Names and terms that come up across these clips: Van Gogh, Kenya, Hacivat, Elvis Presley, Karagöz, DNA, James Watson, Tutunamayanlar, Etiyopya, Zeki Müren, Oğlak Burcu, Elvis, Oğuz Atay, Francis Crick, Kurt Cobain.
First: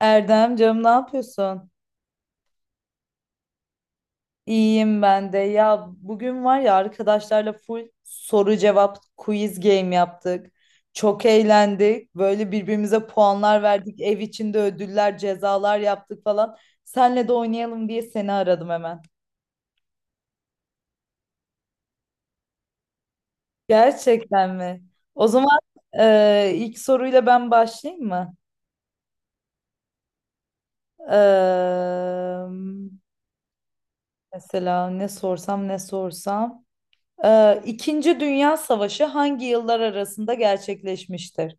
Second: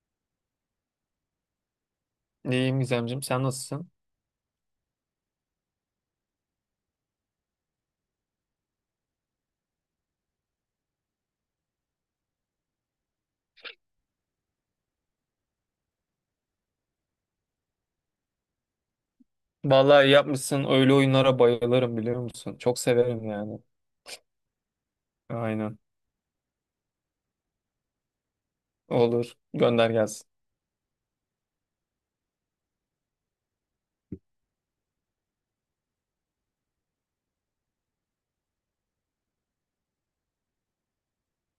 Erdem canım ne yapıyorsun? İyiyim Gizemciğim, sen nasılsın? İyiyim ben de. Ya bugün var ya arkadaşlarla full soru cevap quiz game yaptık. Çok eğlendik. Böyle birbirimize puanlar verdik. Ev içinde ödüller, cezalar yaptık falan. Senle de oynayalım diye seni aradım hemen. Vallahi iyi yapmışsın. Öyle oyunlara bayılırım biliyor musun? Çok severim yani. Gerçekten mi? O zaman Aynen. İlk soruyla ben başlayayım mı? Olur. Gönder gelsin. E, mesela ne sorsam ne sorsam. İkinci Dünya Savaşı hangi yıllar arasında gerçekleşmiştir?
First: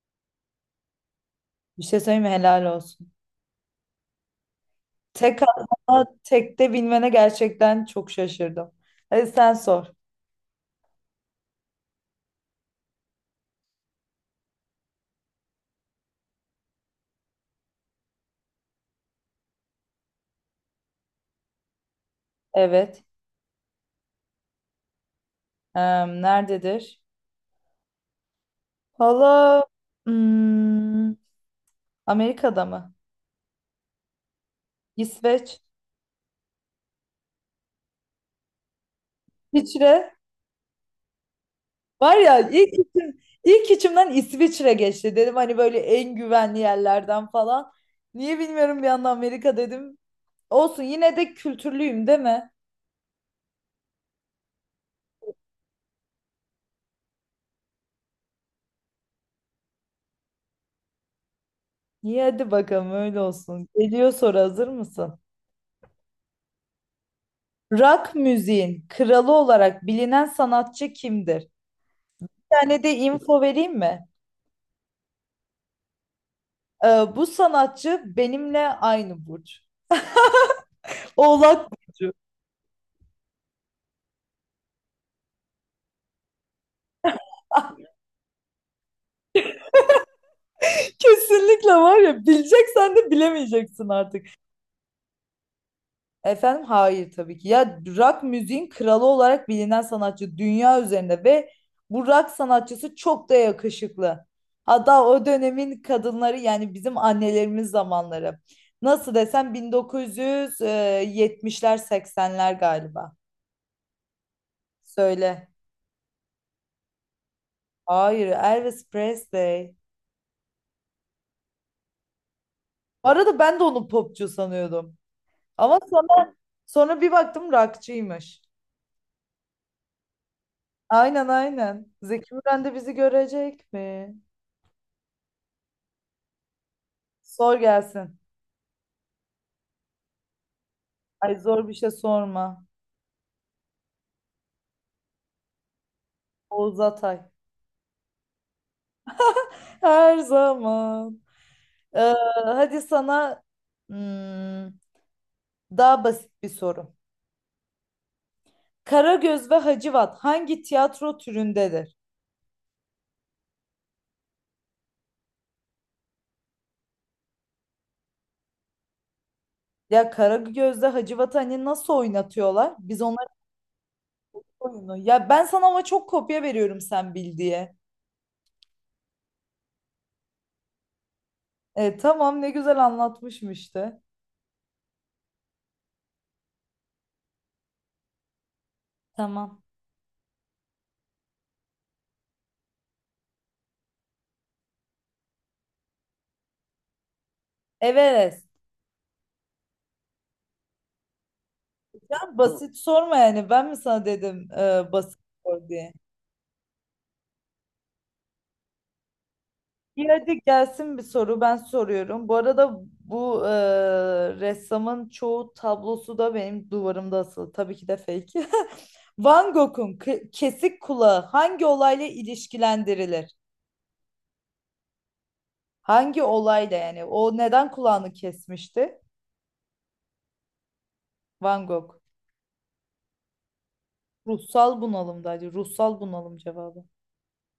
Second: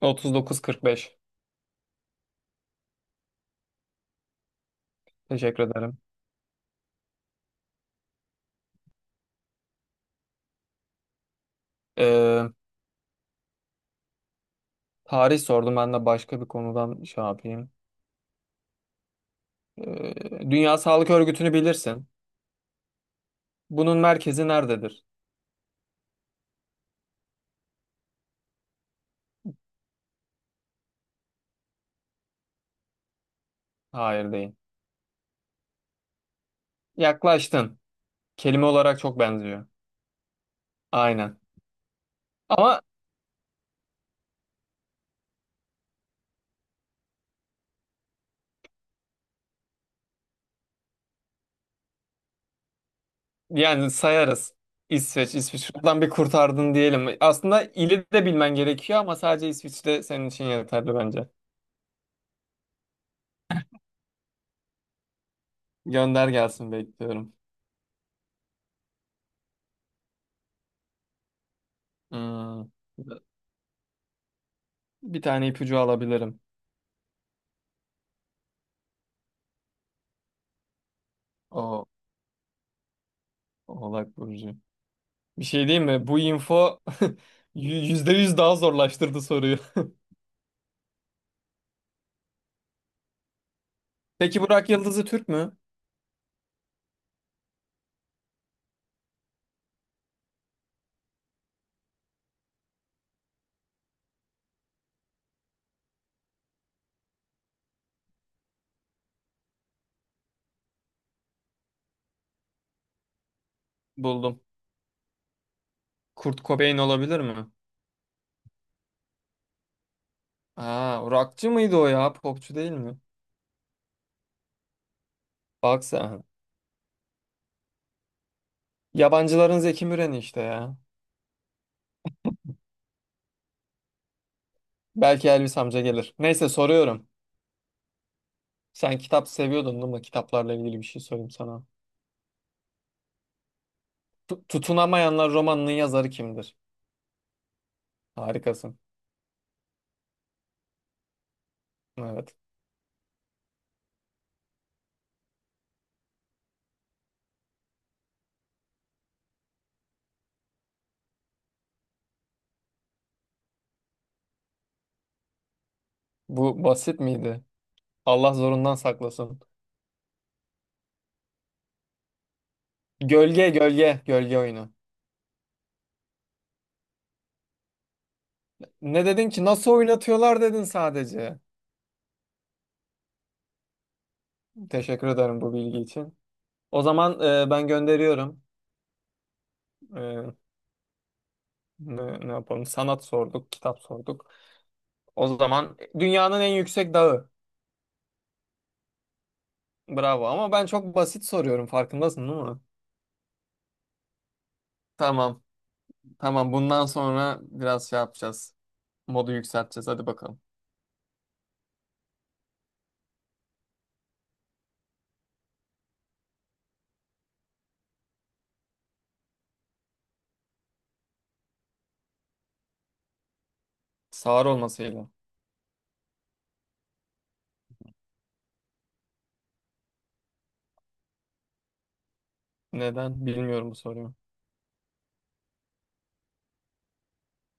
39-45. Bir şey söyleyeyim mi? Helal olsun. Tek Teşekkür ederim. atma, tekte bilmene gerçekten çok şaşırdım. Hadi sen sor. Ee, tarih sordum. Ben de başka bir konudan şey yapayım. Ee, Dünya Sağlık Örgütü'nü bilirsin. Evet. Bunun merkezi nerededir? Nerededir? Hala hmm, Amerika'da mı? Hayır değil. İsveç. Yaklaştın. Kelime olarak çok benziyor. İsviçre. Aynen. Var ya ilk, Ama. İlk içimden İsviçre geçti. Dedim hani böyle en güvenli yerlerden falan. Niye bilmiyorum bir anda Amerika dedim. Olsun yine de kültürlüyüm değil mi? Yani sayarız. İsveç, İsveç. Buradan bir kurtardın diyelim. Aslında ili de bilmen gerekiyor ama sadece İsviçre senin için yeterli bence. İyi hadi bakalım öyle olsun. Geliyor soru hazır mısın? Gönder gelsin bekliyorum. Rock müziğin kralı olarak bilinen sanatçı kimdir? Bir Hmm. tane de info vereyim mi? Bir tane ipucu alabilirim. Ee, bu sanatçı benimle aynı burç. Oğlak O burcu. Oğlak Burcu. Bir şey diyeyim mi? Bu info yüzde yüz daha zorlaştırdı soruyu. Kesinlikle var ya bileceksen de bilemeyeceksin artık. Peki Burak Yıldız'ı Türk mü? Efendim hayır tabii ki. Ya rock müziğin kralı olarak bilinen sanatçı dünya üzerinde ve bu rock sanatçısı çok da yakışıklı. Hatta o dönemin kadınları yani bizim annelerimiz zamanları. Nasıl desem 1970'ler 80'ler galiba. Buldum. Söyle. Kurt Cobain olabilir mi? Hayır Elvis Presley. Aa, rockçı mıydı o ya? Popçu değil mi? Bu arada ben de onu popçu sanıyordum. Ama Bak sen. sonra, sonra bir baktım rockçıymış. Yabancıların Zeki Müren'i işte ya. Aynen aynen. Zeki Müren de bizi görecek mi? Belki Elvis amca gelir. Neyse soruyorum. Sor gelsin. Sen kitap seviyordun değil mi? Kitaplarla ilgili bir şey sorayım Ay sana. zor bir şey sorma. Tutunamayanlar romanının yazarı kimdir? Oğuz Atay. Harikasın. Her zaman. Ee, Evet. hadi sana hmm, daha basit bir soru. Karagöz ve Hacivat hangi tiyatro türündedir? Bu basit miydi? Allah zorundan saklasın. Ya Karagöz'de Hacivat'ı hani nasıl oynatıyorlar? Biz onların Gölge, gölge, gölge oyunu. oyunu. Ya ben sana ama çok kopya veriyorum sen bil diye. Ne dedin ki? Nasıl oynatıyorlar dedin sadece. E, tamam ne güzel anlatmışım işte. Teşekkür ederim bu bilgi için. O zaman ben gönderiyorum. Tamam. E, ne yapalım? Sanat sorduk, kitap sorduk. O zaman dünyanın en yüksek dağı. Everest. Bravo ama ben çok basit soruyorum Ya farkındasın değil mi? basit sorma yani. Ben mi sana dedim basit Tamam. sor diye. Tamam. Bundan sonra biraz şey yapacağız. Modu yükselteceğiz. Hadi İyi hadi bakalım. gelsin bir soru ben soruyorum. Bu arada bu ressamın çoğu tablosu da benim duvarımda asılı. Tabii ki de fake. Van Gogh'un kesik kulağı hangi olayla ilişkilendirilir? Sağır olmasıyla. Hangi olayla yani? O neden kulağını kesmişti? Van Gogh. Neden? Bilmiyorum bu soruyu. Ruhsal bunalımdaydı. Ruhsal bunalım cevabı.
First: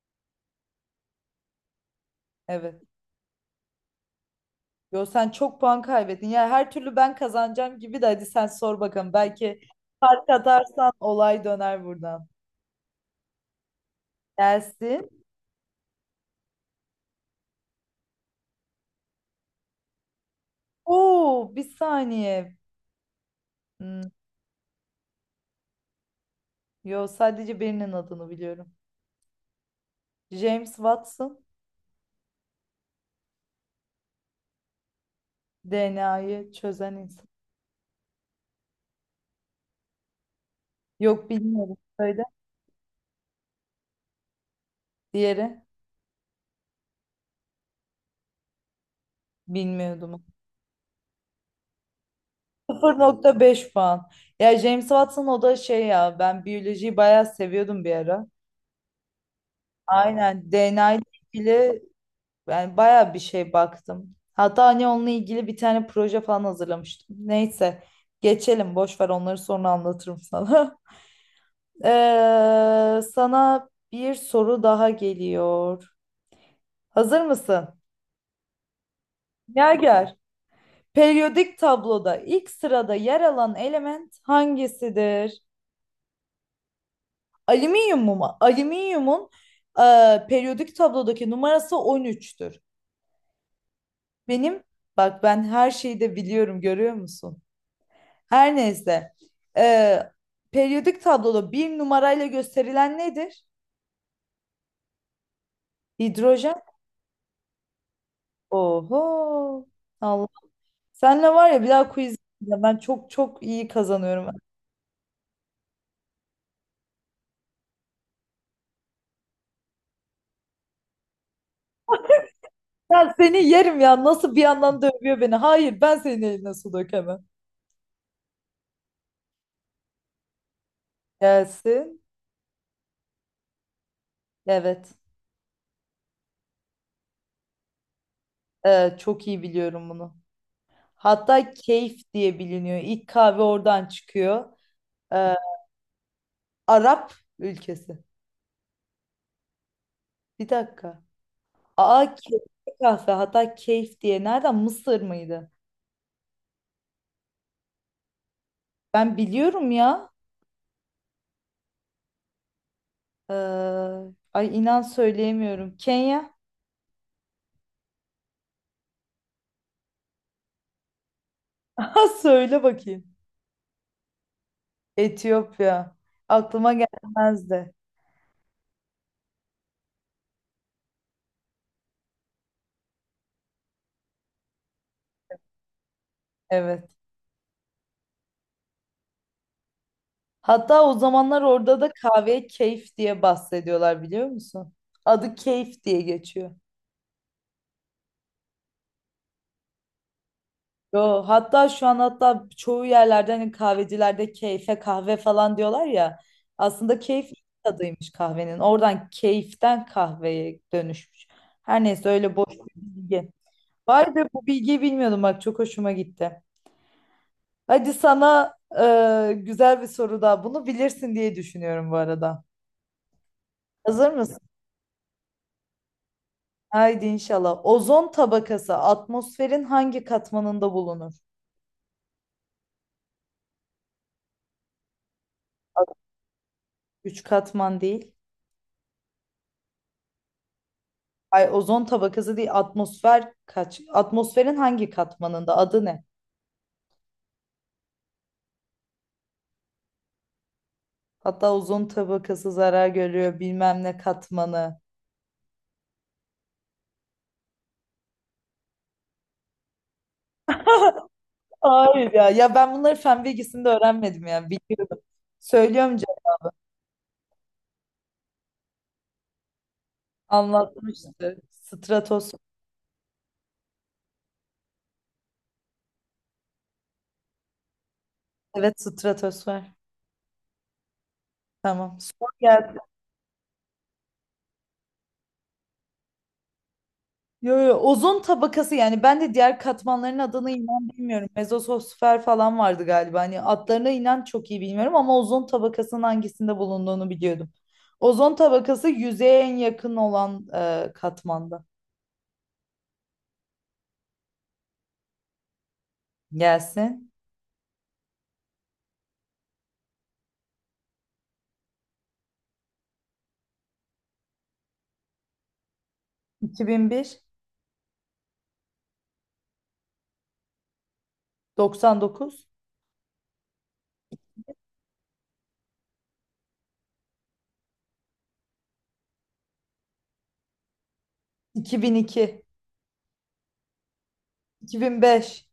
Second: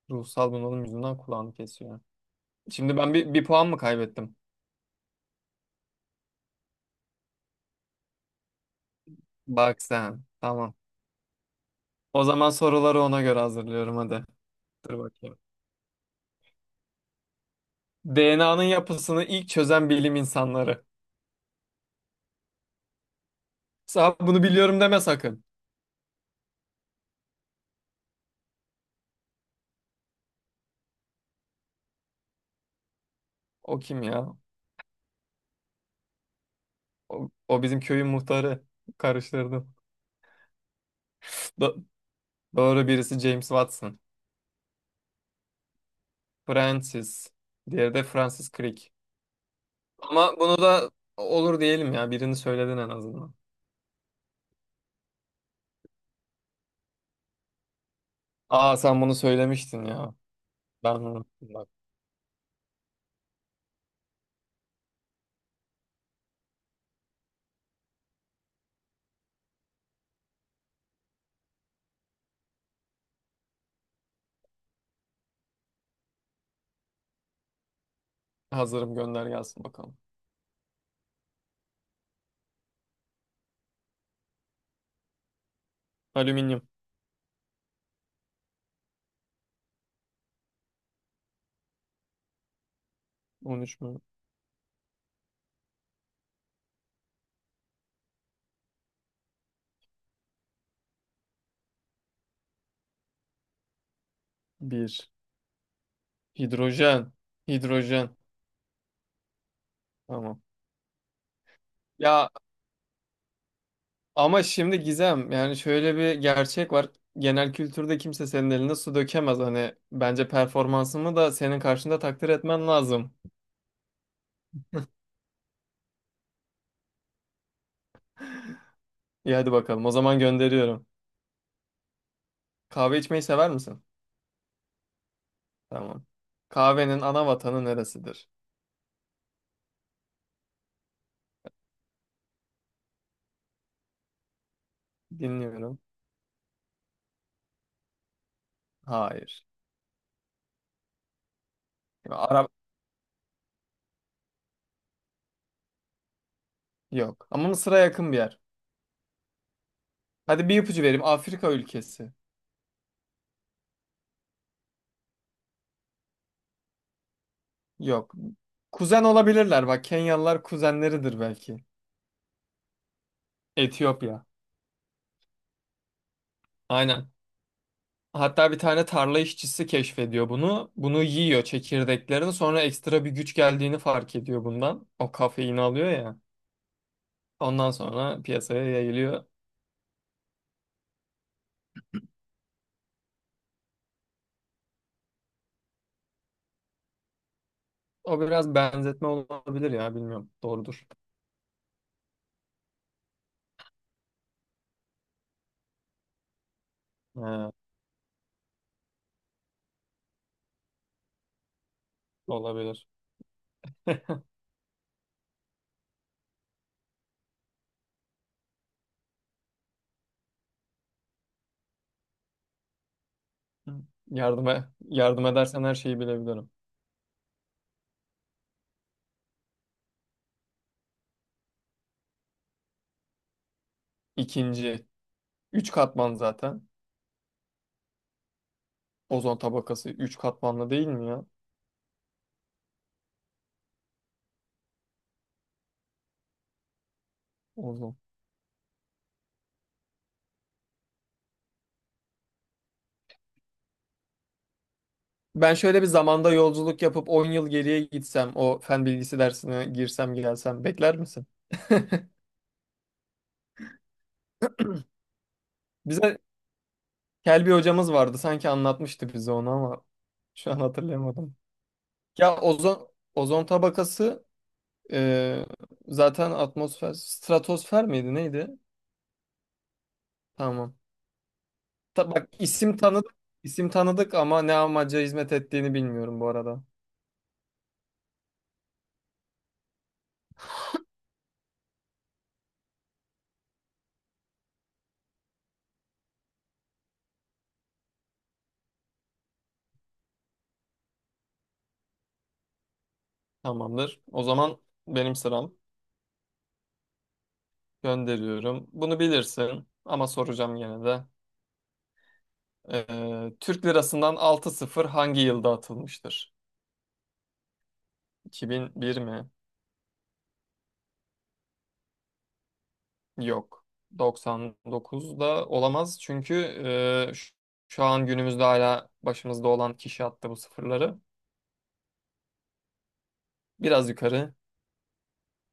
Ruhsal bunalım yüzünden kulağını kesiyor. Evet. Şimdi ben bir puan mı kaybettim? Yo sen çok puan kaybettin. Ya her türlü ben kazanacağım gibi de hadi sen sor bakalım. Belki Bak sen. fark Tamam. atarsan olay döner O buradan. zaman soruları ona göre hazırlıyorum hadi. Dur Gelsin. bakayım. DNA'nın yapısını ilk çözen bilim insanları. Oo, bir saniye. Hmm, Sen bunu biliyorum deme sakın. yo sadece birinin adını biliyorum. James Watson O kim ya? DNA'yı çözen insan. O bizim köyün muhtarı. Karıştırdım. Yok bilmiyorum. Do- Söyle. doğru birisi James Watson. Diğeri Francis. Diğeri de Francis Crick. bilmiyordum. Ama bunu da olur diyelim ya. Birini söyledin en azından. 0.5 puan. Ya James Watson o da şey ya ben biyolojiyi bayağı seviyordum bir ara. Aa, sen bunu söylemiştin ya. Aynen DNA Ben ile unuttum bak. ilgili yani bayağı bir şey baktım. Hatta hani onunla ilgili bir tane proje falan hazırlamıştım. Neyse geçelim boş ver onları sonra anlatırım sana. Sana bir soru daha geliyor. Hazır mısın? Hazırım, gönder gelsin bakalım. Gerger. Periyodik tabloda ilk sırada yer alan element hangisidir? Alüminyum. Alüminyum mu? Alüminyumun e, periyodik tablodaki numarası 13'tür. 13 mü? Benim, bak ben her şeyi de biliyorum görüyor musun? Her neyse. Ee, periyodik tabloda bir numarayla gösterilen nedir? 1. Hidrojen. Hidrojen. Hidrojen. Oho. Allah. Tamam. Senle var ya bir daha quiz Ya yapacağım. Ben çok çok iyi kazanıyorum. ama şimdi Gizem yani şöyle bir gerçek var. Genel kültürde kimse senin eline su dökemez. Hani bence performansımı da senin karşında takdir etmen Ben lazım. seni yerim ya nasıl bir yandan dövüyor beni. Hayır ben senin eline su dökemem. İyi hadi bakalım. O zaman gönderiyorum. Gelsin. Kahve içmeyi sever misin? Evet. Tamam. Kahvenin ana vatanı neresidir? Çok iyi biliyorum bunu. Hatta Keyf diye biliniyor. İlk kahve oradan çıkıyor. Ee, Dinliyorum. Arap ülkesi. Hayır. Bir dakika. Aa Arap keyifli kahve. Hatta Keyf diye. Nereden? Mısır mıydı? yok. Ama Mısır'a yakın bir yer. Ben biliyorum ya. Hadi bir ipucu vereyim. Afrika ülkesi. Ee, ay inan söyleyemiyorum. Kenya. Yok. Kuzen olabilirler. Bak, Kenyalılar kuzenleridir belki. Ha söyle bakayım. Etiyopya. Etiyopya. Aklıma Aynen. gelmezdi. Hatta bir tane tarla işçisi keşfediyor bunu. Bunu yiyor çekirdeklerini. Sonra ekstra bir güç geldiğini fark ediyor bundan. O kafeini alıyor ya. Evet. Ondan sonra piyasaya yayılıyor. Hatta o zamanlar orada da kahveye keyif diye bahsediyorlar biliyor musun? Adı keyif diye geçiyor. O biraz benzetme olabilir ya, bilmiyorum. Doğrudur. Yo, hatta şu an hatta çoğu yerlerde hani kahvecilerde keyfe kahve falan diyorlar ya. Aslında keyif He, tadıymış kahvenin. Oradan keyiften kahveye dönüşmüş. Her neyse öyle boş bir olabilir. bilgi. Vay be bu bilgiyi bilmiyordum bak çok hoşuma gitti. Hadi sana güzel bir soru daha. Bunu bilirsin diye düşünüyorum bu arada. Hazır mısın? Yardıma yardım edersen her şeyi bilebilirim. Haydi inşallah. Ozon tabakası atmosferin hangi katmanında bulunur? İkinci. 3 katman zaten. Üç katman değil. Ozon tabakası 3 katmanlı değil mi ya? Ay ozon tabakası değil atmosfer kaç? Atmosferin hangi katmanında? Adı ne? Ozon. Hatta ozon tabakası zarar görüyor bilmem ne katmanı. Ben şöyle bir zamanda yolculuk yapıp 10 yıl geriye gitsem, o fen bilgisi dersine girsem gelsem bekler misin? Hayır ya. Ya ben bunları fen bilgisinde öğrenmedim ya. Biliyordum. Söylüyorum Bize canım. Kelbi hocamız vardı. Sanki anlatmıştı bize onu ama şu an hatırlayamadım. Anlatmıştı. Stratosfer. Ya ozon tabakası, e, zaten atmosfer stratosfer miydi neydi? Evet stratosfer. Tamam. Tamam. Sor bak, geldi. isim tanıdık isim tanıdık ama ne amaca hizmet ettiğini bilmiyorum bu arada. Yo, yo, ozon tabakası yani ben de diğer katmanların adını inan bilmiyorum. Mezosfer falan vardı galiba. Hani adlarına inan çok iyi bilmiyorum ama ozon tabakasının hangisinde bulunduğunu biliyordum. Ozon tabakası yüzeye en yakın olan katmanda. Tamamdır. O zaman benim sıram. Gelsin. Gönderiyorum. Bunu bilirsin ama soracağım yine de. Türk lirasından 6-0 hangi yılda atılmıştır? 2001, 2001 mi? 99, Yok. 99'da olamaz çünkü e, ş- şu an günümüzde hala başımızda olan kişi attı bu sıfırları. 2002, Biraz yukarı 2005.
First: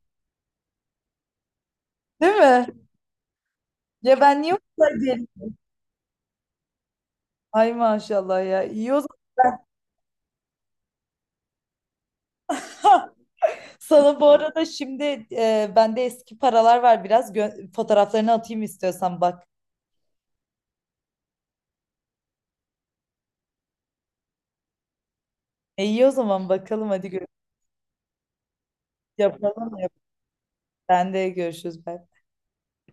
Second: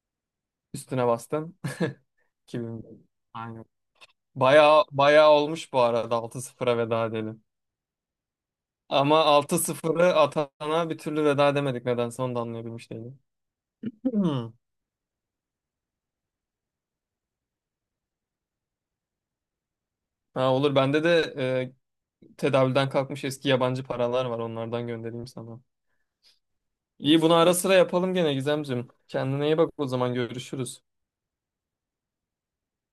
üstüne bastım. Değil mi? 2001. Aynen. Ya ben niye o Bayağı, kadar diyelim? bayağı olmuş, bu arada 6-0'a veda edelim. Ay maşallah ya. İyi o Ama zaman. 6-0'ı atana bir türlü veda edemedik, nedense onu da anlayabilmiş değilim. Sana bu Hmm. arada şimdi bende eski paralar var biraz fotoğraflarını atayım istiyorsan bak. Ha, olur, bende de e, tedavülden kalkmış eski yabancı paralar var, onlardan göndereyim sana. İyi o zaman bakalım hadi İyi, gör bunu ara sıra yapalım gene Gizemciğim. Kendine iyi yapalım bak, mı? o zaman görüşürüz. Ben de görüşürüz. Bye.